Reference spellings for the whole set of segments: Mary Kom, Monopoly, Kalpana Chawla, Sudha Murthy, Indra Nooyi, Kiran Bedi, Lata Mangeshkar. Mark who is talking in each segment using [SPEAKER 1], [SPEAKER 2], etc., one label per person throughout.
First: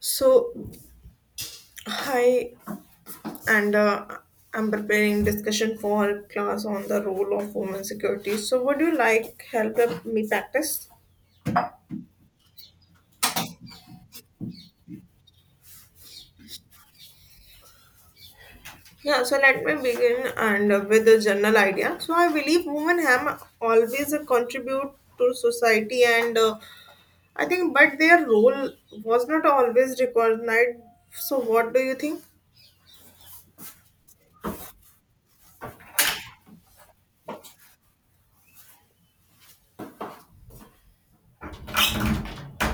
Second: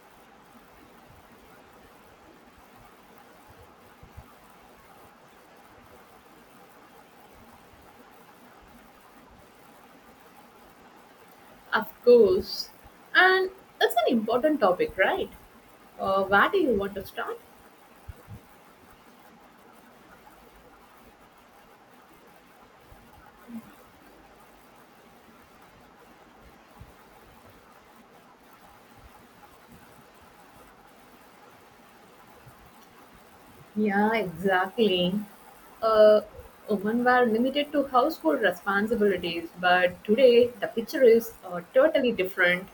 [SPEAKER 1] So, hi, and I'm preparing discussion for our class on the role of women security. So, would you like help me practice?
[SPEAKER 2] Of course. And that's an important topic, right? Where do you want to start?
[SPEAKER 1] Yeah, so let me begin and with a general idea. So, I believe women have always contribute to society, but their role was not always recognized. So, what do you think?
[SPEAKER 2] Yeah, exactly. Uh, Women were limited to household responsibilities, but today the picture is totally different.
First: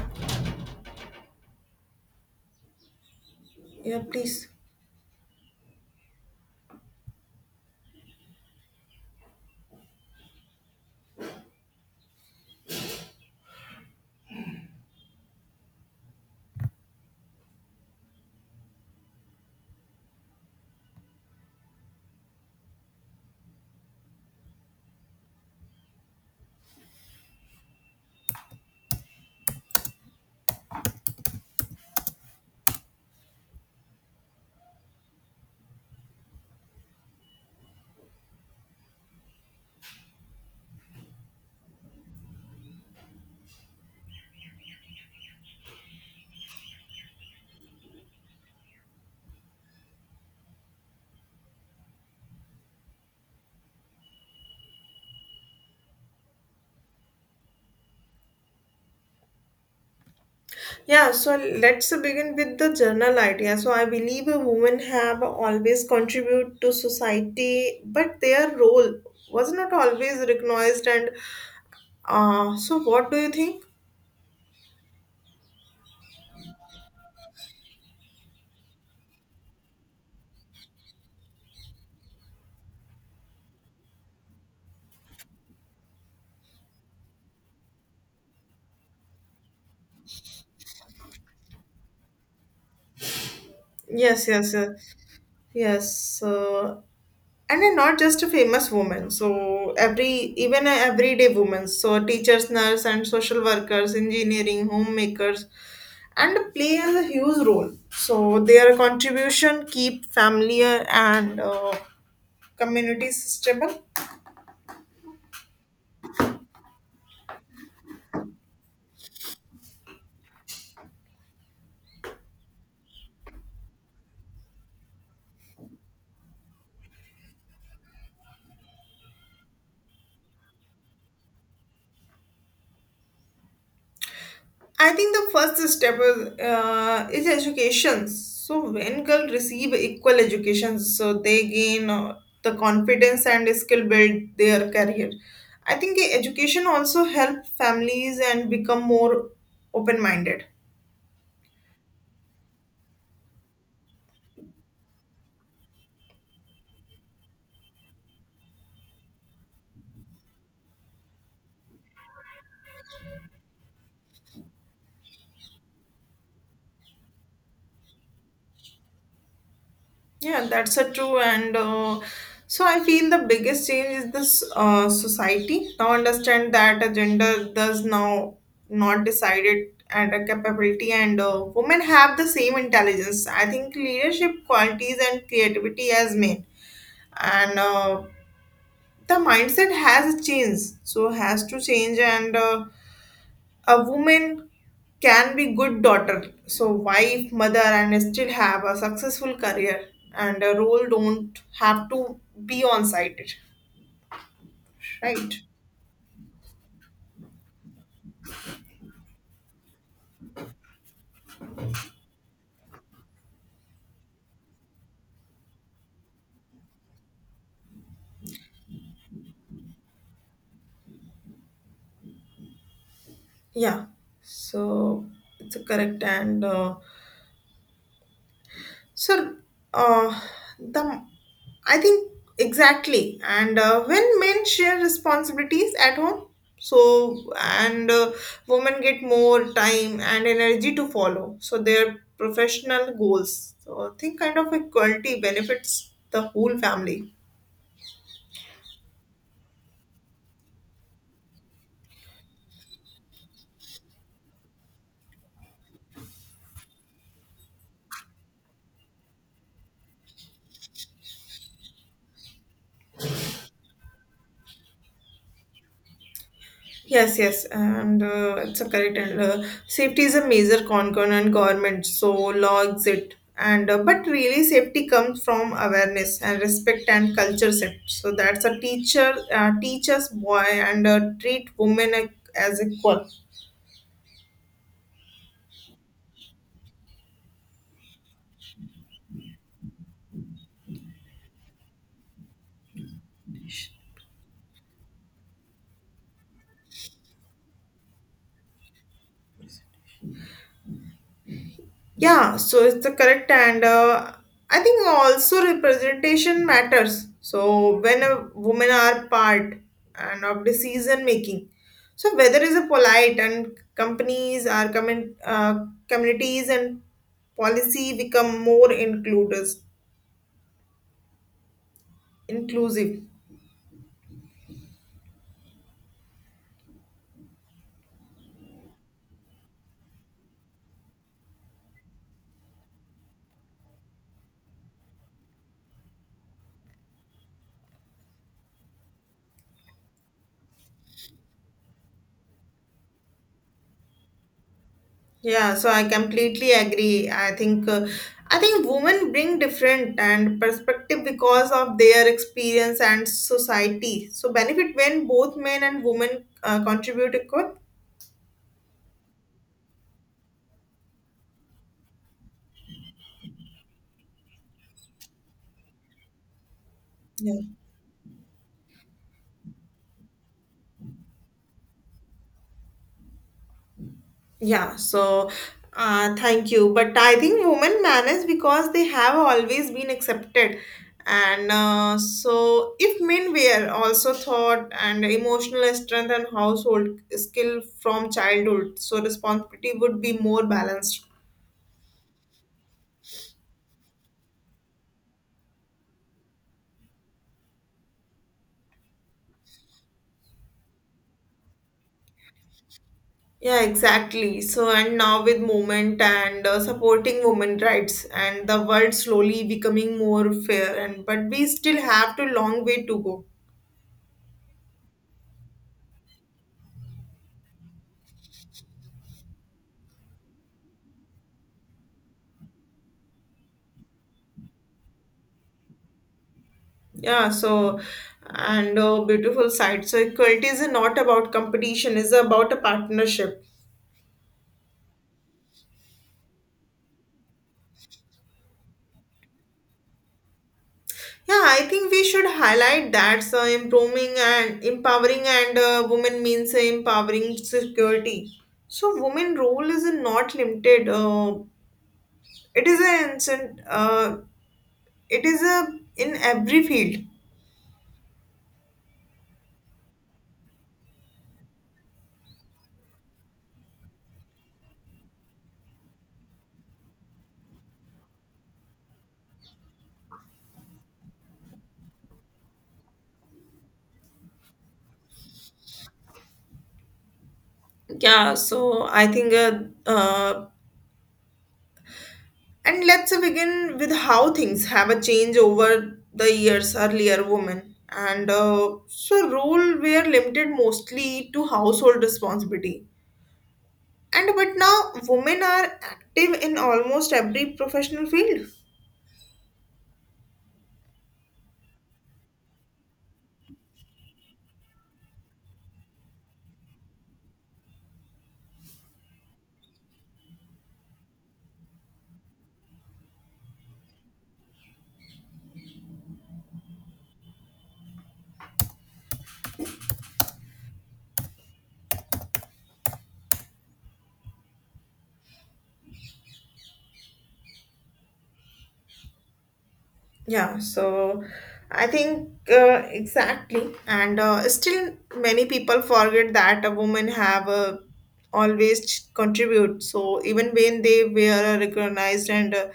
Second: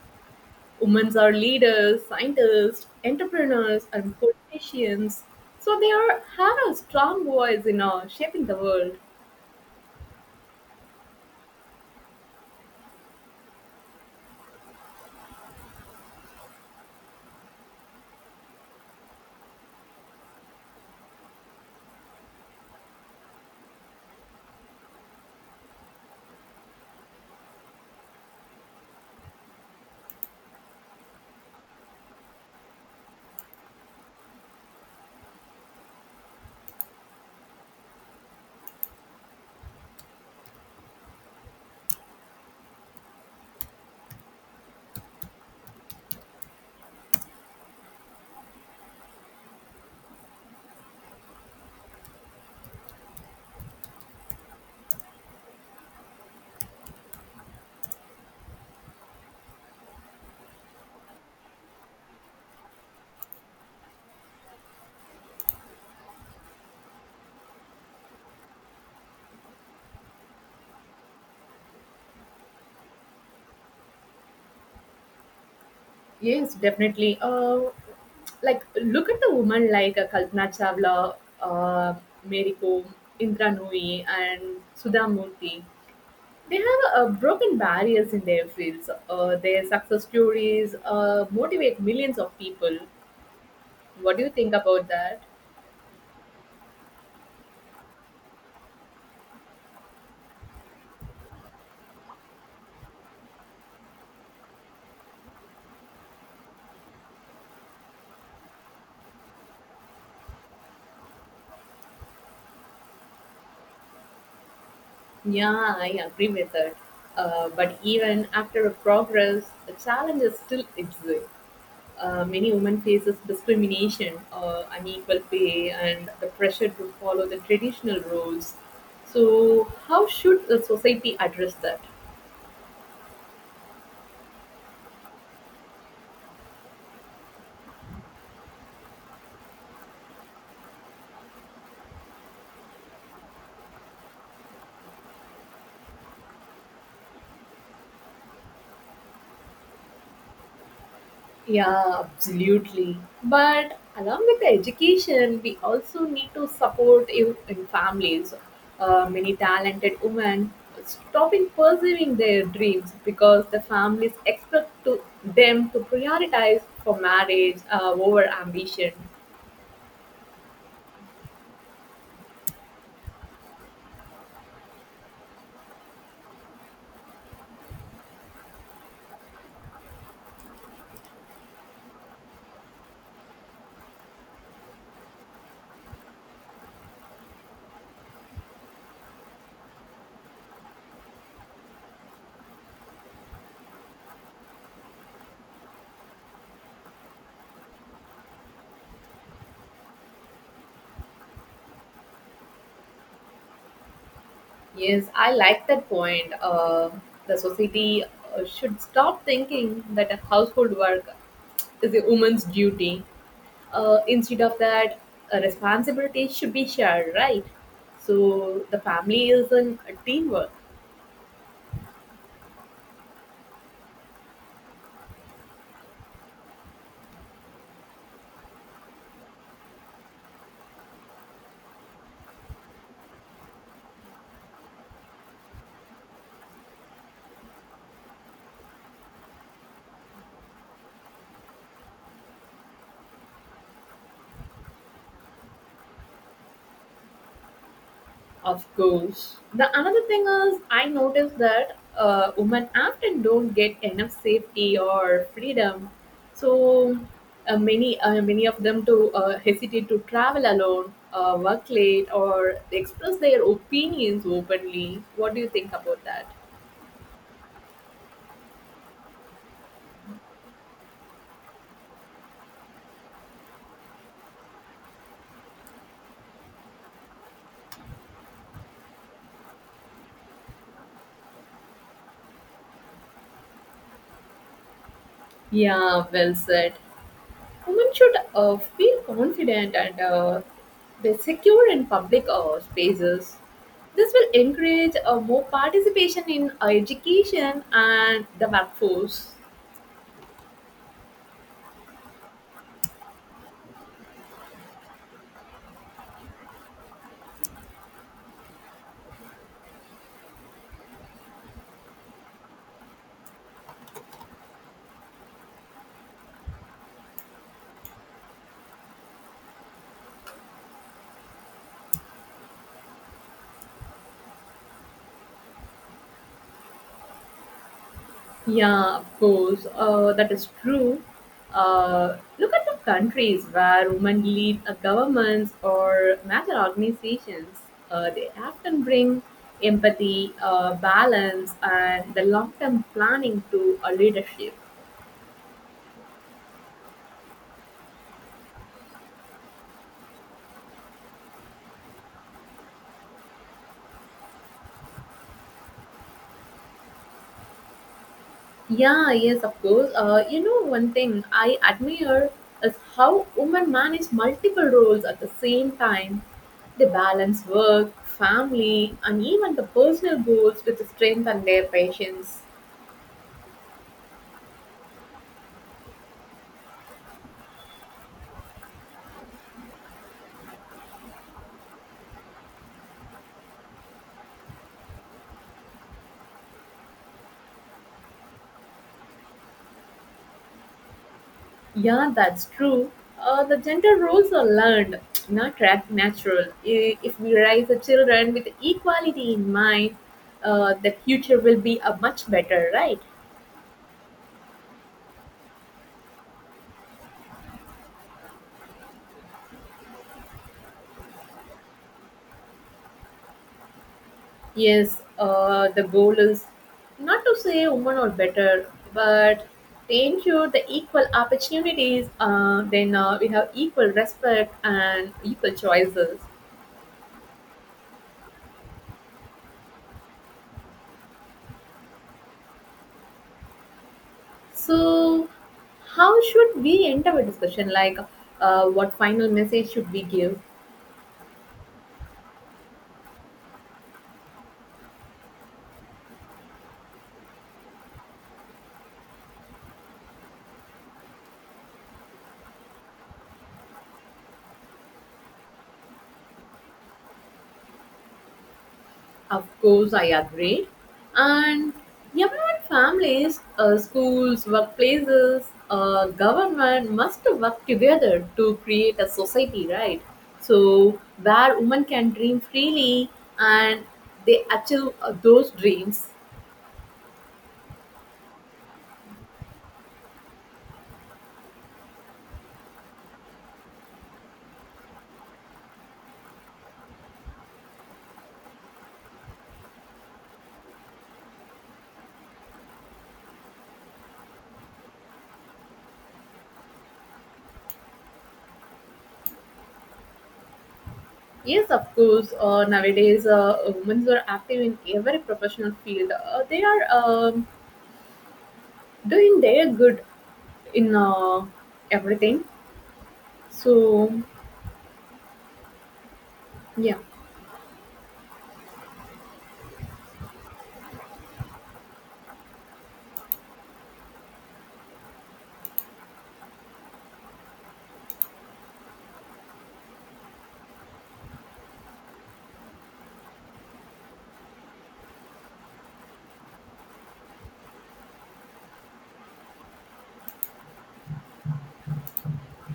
[SPEAKER 2] Women are leaders, scientists, entrepreneurs,
[SPEAKER 1] Yeah,
[SPEAKER 2] and
[SPEAKER 1] please.
[SPEAKER 2] politicians. So they are, have a strong voice in shaping the world.
[SPEAKER 1] Yeah, so let's begin with the general idea. So I believe women have always contributed to society, but their role was not always recognized. And so, what do you think?
[SPEAKER 2] Yes, definitely. Like look at the women like Kalpana Chawla, uh, Mary Kom, Indra Nooyi, and Sudha Murthy. They have broken barriers in their fields. Their success stories motivate millions of people. What do
[SPEAKER 1] Yes,
[SPEAKER 2] you
[SPEAKER 1] yes,
[SPEAKER 2] think about
[SPEAKER 1] yes.
[SPEAKER 2] that?
[SPEAKER 1] Yes, and then not just a famous woman. So every even a everyday woman. So teachers, nurse, and social workers, engineering, homemakers, and play a huge role. So their contribution keep family and communities stable.
[SPEAKER 2] Yeah, I agree with that. But even after a progress, the challenges still exist. Many women faces discrimination, unequal pay, and the pressure to follow the traditional roles. So, how should the society address that?
[SPEAKER 1] I think the first step is education. So when girls receive equal education, so they gain the confidence and skill build their career. I think education also help families and become more open minded.
[SPEAKER 2] Yeah, absolutely. But along with the education, we also need to support in families. Many talented women stopping pursuing their dreams because the families expect to them to prioritize for marriage over ambition.
[SPEAKER 1] Yeah, that's a true. And So I feel the biggest change is this. Society now understand that a gender does now not decided at a capability, and women have the same intelligence. I think leadership qualities and creativity as men, and the mindset has changed, so has to change and. A woman can be good daughter so wife mother and still have a successful career and a role don't have to be on site,
[SPEAKER 2] Yes, I
[SPEAKER 1] right?
[SPEAKER 2] like that point. The society should stop thinking that a household work is a woman's duty. Instead of that, a responsibility should be shared, right? So the family is in a teamwork.
[SPEAKER 1] Yeah, so it's a correct, and So, uh, the I think exactly, and when men share responsibilities at home, so and women get more time and energy to follow, so their professional goals. So, I think kind of equality benefits the whole family.
[SPEAKER 2] Of course. The another thing is I noticed that women often don't get enough safety or freedom. So many of them to hesitate to travel alone, work late, or express their opinions openly. What do you think about that?
[SPEAKER 1] Yes, yes, and it's a correct. And safety is a major concern and government so logs it. And But really, safety comes from awareness and respect and culture set. So that's a teacher teach us boy and treat women as equal.
[SPEAKER 2] Yeah, well said. Women should feel confident and be secure in public spaces. This will encourage more participation in education and the workforce.
[SPEAKER 1] Yeah, so it's the correct, and I think also representation matters. So when a women are part and of decision making, so whether is a polite and companies are coming, communities and policy become more includes inclusive.
[SPEAKER 2] Yeah, of course, that is true. Look at the countries where women lead governments or major organizations. They often bring empathy, balance, and the long term planning to a leadership.
[SPEAKER 1] Yeah, so I completely agree. I think women bring different and perspective because of their experience and society. So benefit when both men and women contribute equal.
[SPEAKER 2] Yeah, yes, of course. You know, one thing I admire is how women manage multiple roles at the same time. They
[SPEAKER 1] Yeah.
[SPEAKER 2] balance work, family, and even the personal goals with the strength and their patience.
[SPEAKER 1] Yeah, so thank you. But I think women manage because they have always been accepted. And so, if men were also taught and emotional strength and household skill from childhood, so responsibility would be more balanced.
[SPEAKER 2] Yeah, that's true. The gender roles are learned, not ra- natural. If we raise the children with equality in mind, the future will be a much better, right?
[SPEAKER 1] Yeah, exactly. So, and now with movement and supporting women rights and the world slowly becoming more fair and but we still have to long way to go.
[SPEAKER 2] Yes, the goal is not to say women are better, but they ensure the equal opportunities. Then we have equal respect and equal choices.
[SPEAKER 1] Yeah, so and beautiful side. So equality is not about competition, is about a partnership.
[SPEAKER 2] So, how should we end our discussion? Like, what final message should we give?
[SPEAKER 1] Yeah, I think we should highlight that. So improving and empowering and women means empowering security. So women role is not limited. It is an instant. It is a in every field.
[SPEAKER 2] Of course, I agree. And everyone, families, schools, workplaces, government must work together to create a society, right? So, where women can dream freely and they achieve those dreams.
[SPEAKER 1] Yeah, so I think uh, and let's begin with how things have a change over the years earlier women and so role were limited mostly to household responsibility and but now women are active in almost every professional field.
[SPEAKER 2] Yes, of course. Nowadays, women are active in every professional field. They are doing their good in everything. So, yeah.
[SPEAKER 1] Yeah, so I think exactly, and still many people forget that a woman have always contribute. So even when they were recognized, and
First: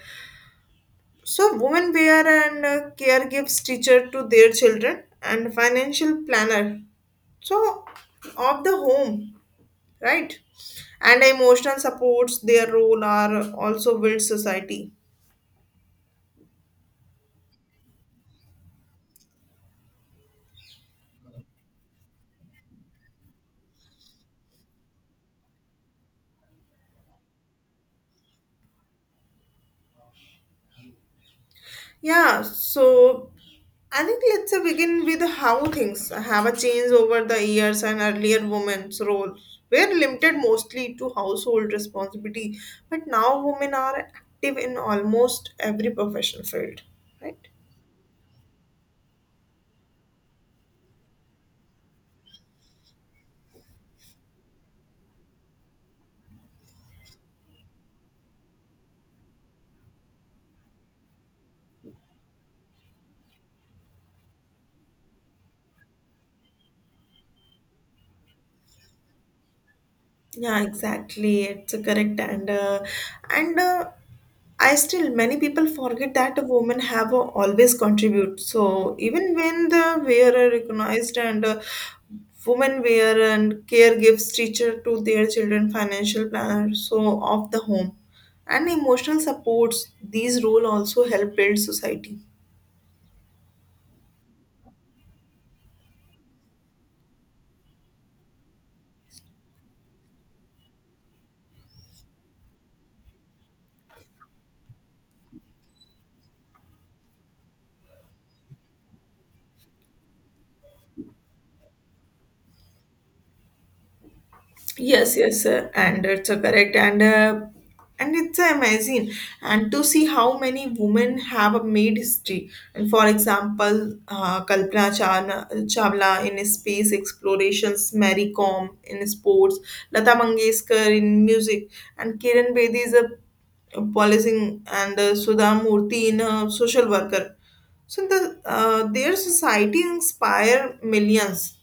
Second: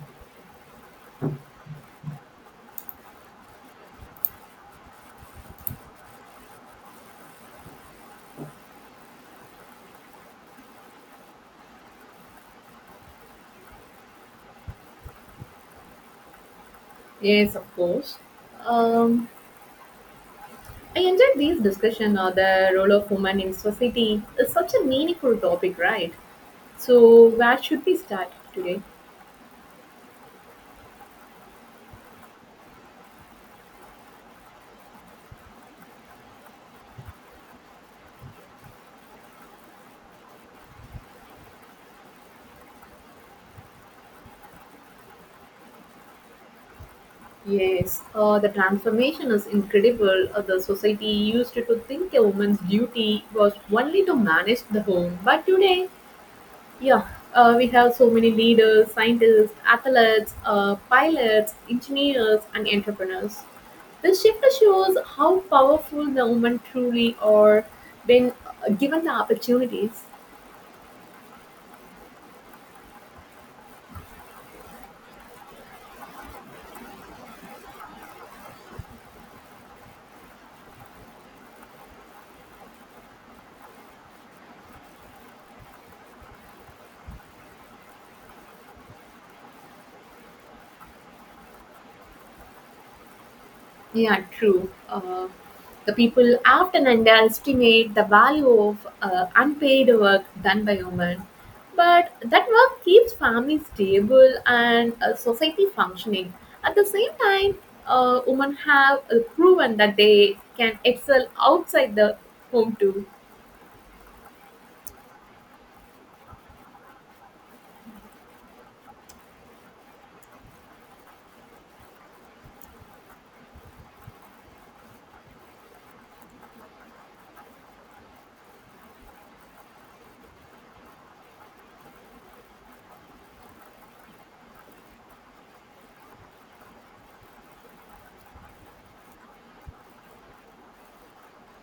[SPEAKER 1] so women wear and care gives teacher to their children and financial planner. So of the home, right? And emotional supports their role are also build society.
[SPEAKER 2] Yes, of course. Um, I enjoyed this discussion on the role of women in society. It's such a meaningful topic, right? So, where should we start today?
[SPEAKER 1] Yeah, so I think let's begin with how things have a change over the years and earlier women's role were limited mostly to household responsibility, but now women are active in almost every professional field, right?
[SPEAKER 2] Yes, the transformation is incredible. The society used to think a woman's duty was only to manage the home, but today, yeah, we have so many leaders, scientists, athletes, pilots, engineers, and entrepreneurs. The Shiva shows how powerful the women truly are when given the opportunities.
[SPEAKER 1] Yeah, exactly. It's a correct, and I still many people forget that women have always contribute. So even when the wearer recognized and women wear and care gives teacher to their children financial planner so of the home and emotional supports. These role also help build society.
[SPEAKER 2] Yeah, true. The people often underestimate the value of unpaid work done by women, but that work keeps families stable and society functioning. At the same time, women have proven that they can excel outside the home too.
[SPEAKER 1] Yes, yes, and it's a correct and it's amazing and to see how many women have made history. And for example, Kalpana Chawla in space explorations, Mary Kom in sports, Lata Mangeshkar in music, and Kiran Bedi is a policing and Sudha Murthy in a social worker. So their society inspire millions.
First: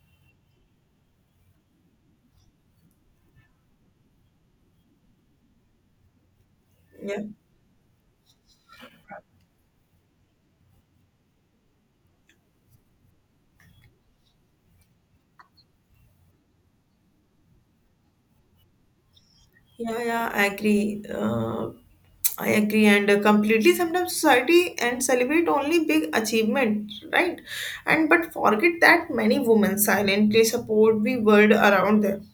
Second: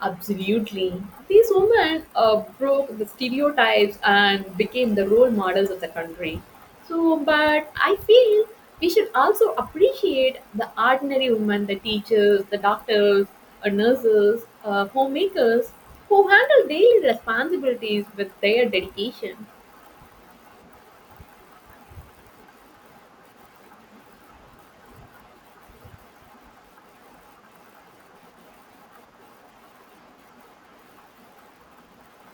[SPEAKER 2] Absolutely. These women broke the stereotypes and became the role models of the country. So,
[SPEAKER 1] Yeah.
[SPEAKER 2] but I feel we should also appreciate the ordinary women, the teachers, the doctors, nurses, homemakers who handle daily responsibilities with their dedication.
[SPEAKER 1] Yeah, yeah, I agree. I agree, and Completely. Sometimes society and celebrate only big achievement, right? And but forget that many women silently support the world around them.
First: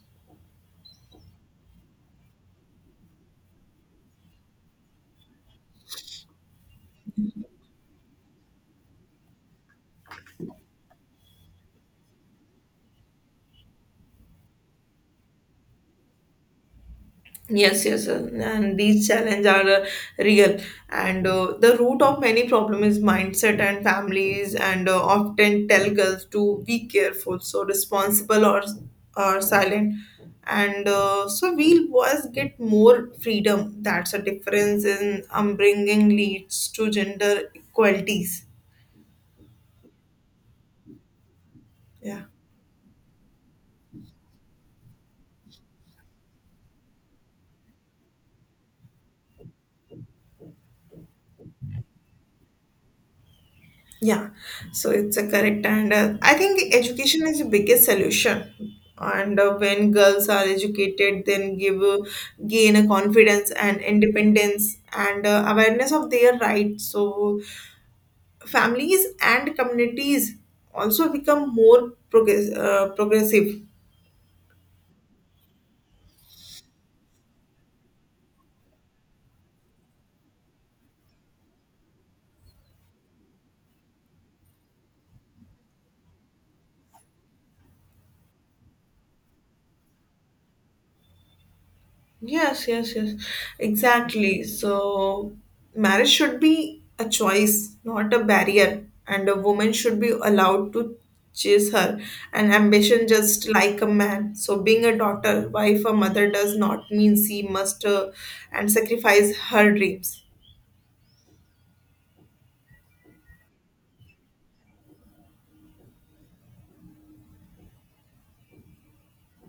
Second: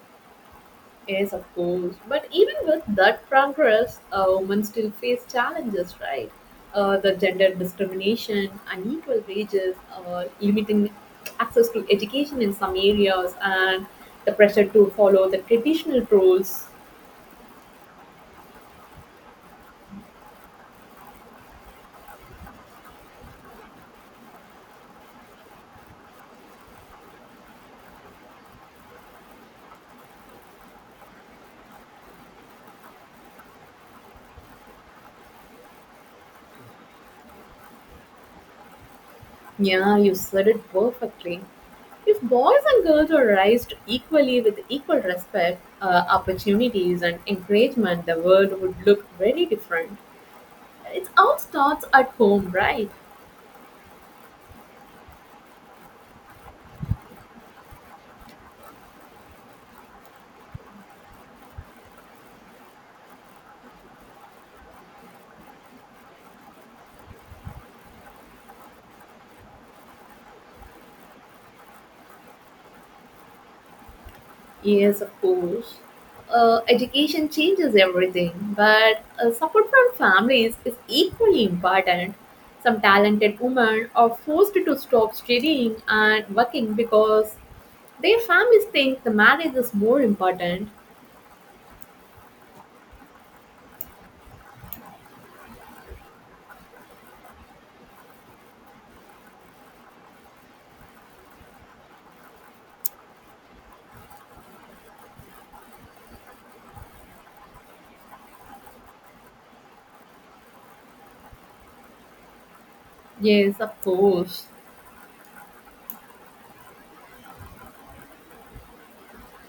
[SPEAKER 2] Yes, of course. But even with that progress, women still face challenges, right? The gender discrimination, unequal wages, limiting access to education in some areas, and the pressure to follow the traditional roles.
[SPEAKER 1] Yes, yes, and these challenges are real. And The root of many problem is mindset, and families and often tell girls to be careful, so responsible or silent. And So we boys get more freedom. That's a difference in upbringing leads to gender equalities.
[SPEAKER 2] Yeah, you said it perfectly. If
[SPEAKER 1] Yeah.
[SPEAKER 2] boys and girls were raised equally with equal respect, opportunities, and encouragement, the world would look very different. It all starts at home, right?
[SPEAKER 1] Yeah, so it's a correct, and I think education is the biggest solution. And When girls are educated, then give gain a confidence and independence and awareness of their rights. So families and communities also become more progressive.
[SPEAKER 2] Yes, of course. Education changes everything, but support from families is equally important. Some talented women are forced to stop studying and working because their families think the marriage is more important.
[SPEAKER 1] Yes, yes, yes. Exactly. So, marriage should be a choice, not a barrier. And a woman should be allowed to chase her and ambition just like a man. So, being a daughter, wife, or mother does not mean she must and sacrifice her dreams.
[SPEAKER 2] Yes, of course.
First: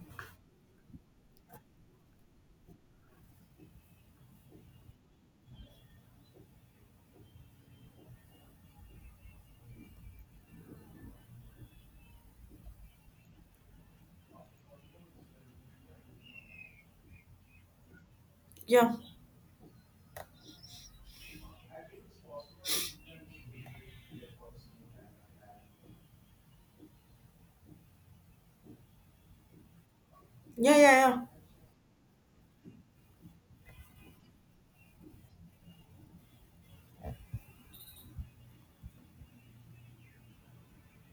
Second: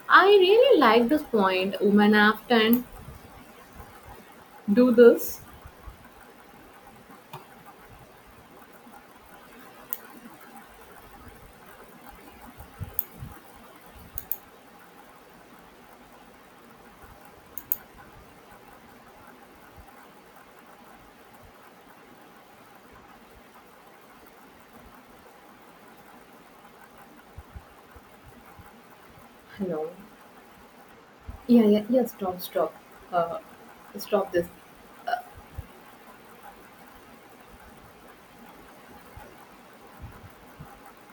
[SPEAKER 2] I really like this point. Women often do this.
[SPEAKER 1] Yeah,
[SPEAKER 2] Hello.
[SPEAKER 1] yeah, yeah, yeah.
[SPEAKER 2] Yeah, yeah, yeah. Stop, stop. Uh, stop this.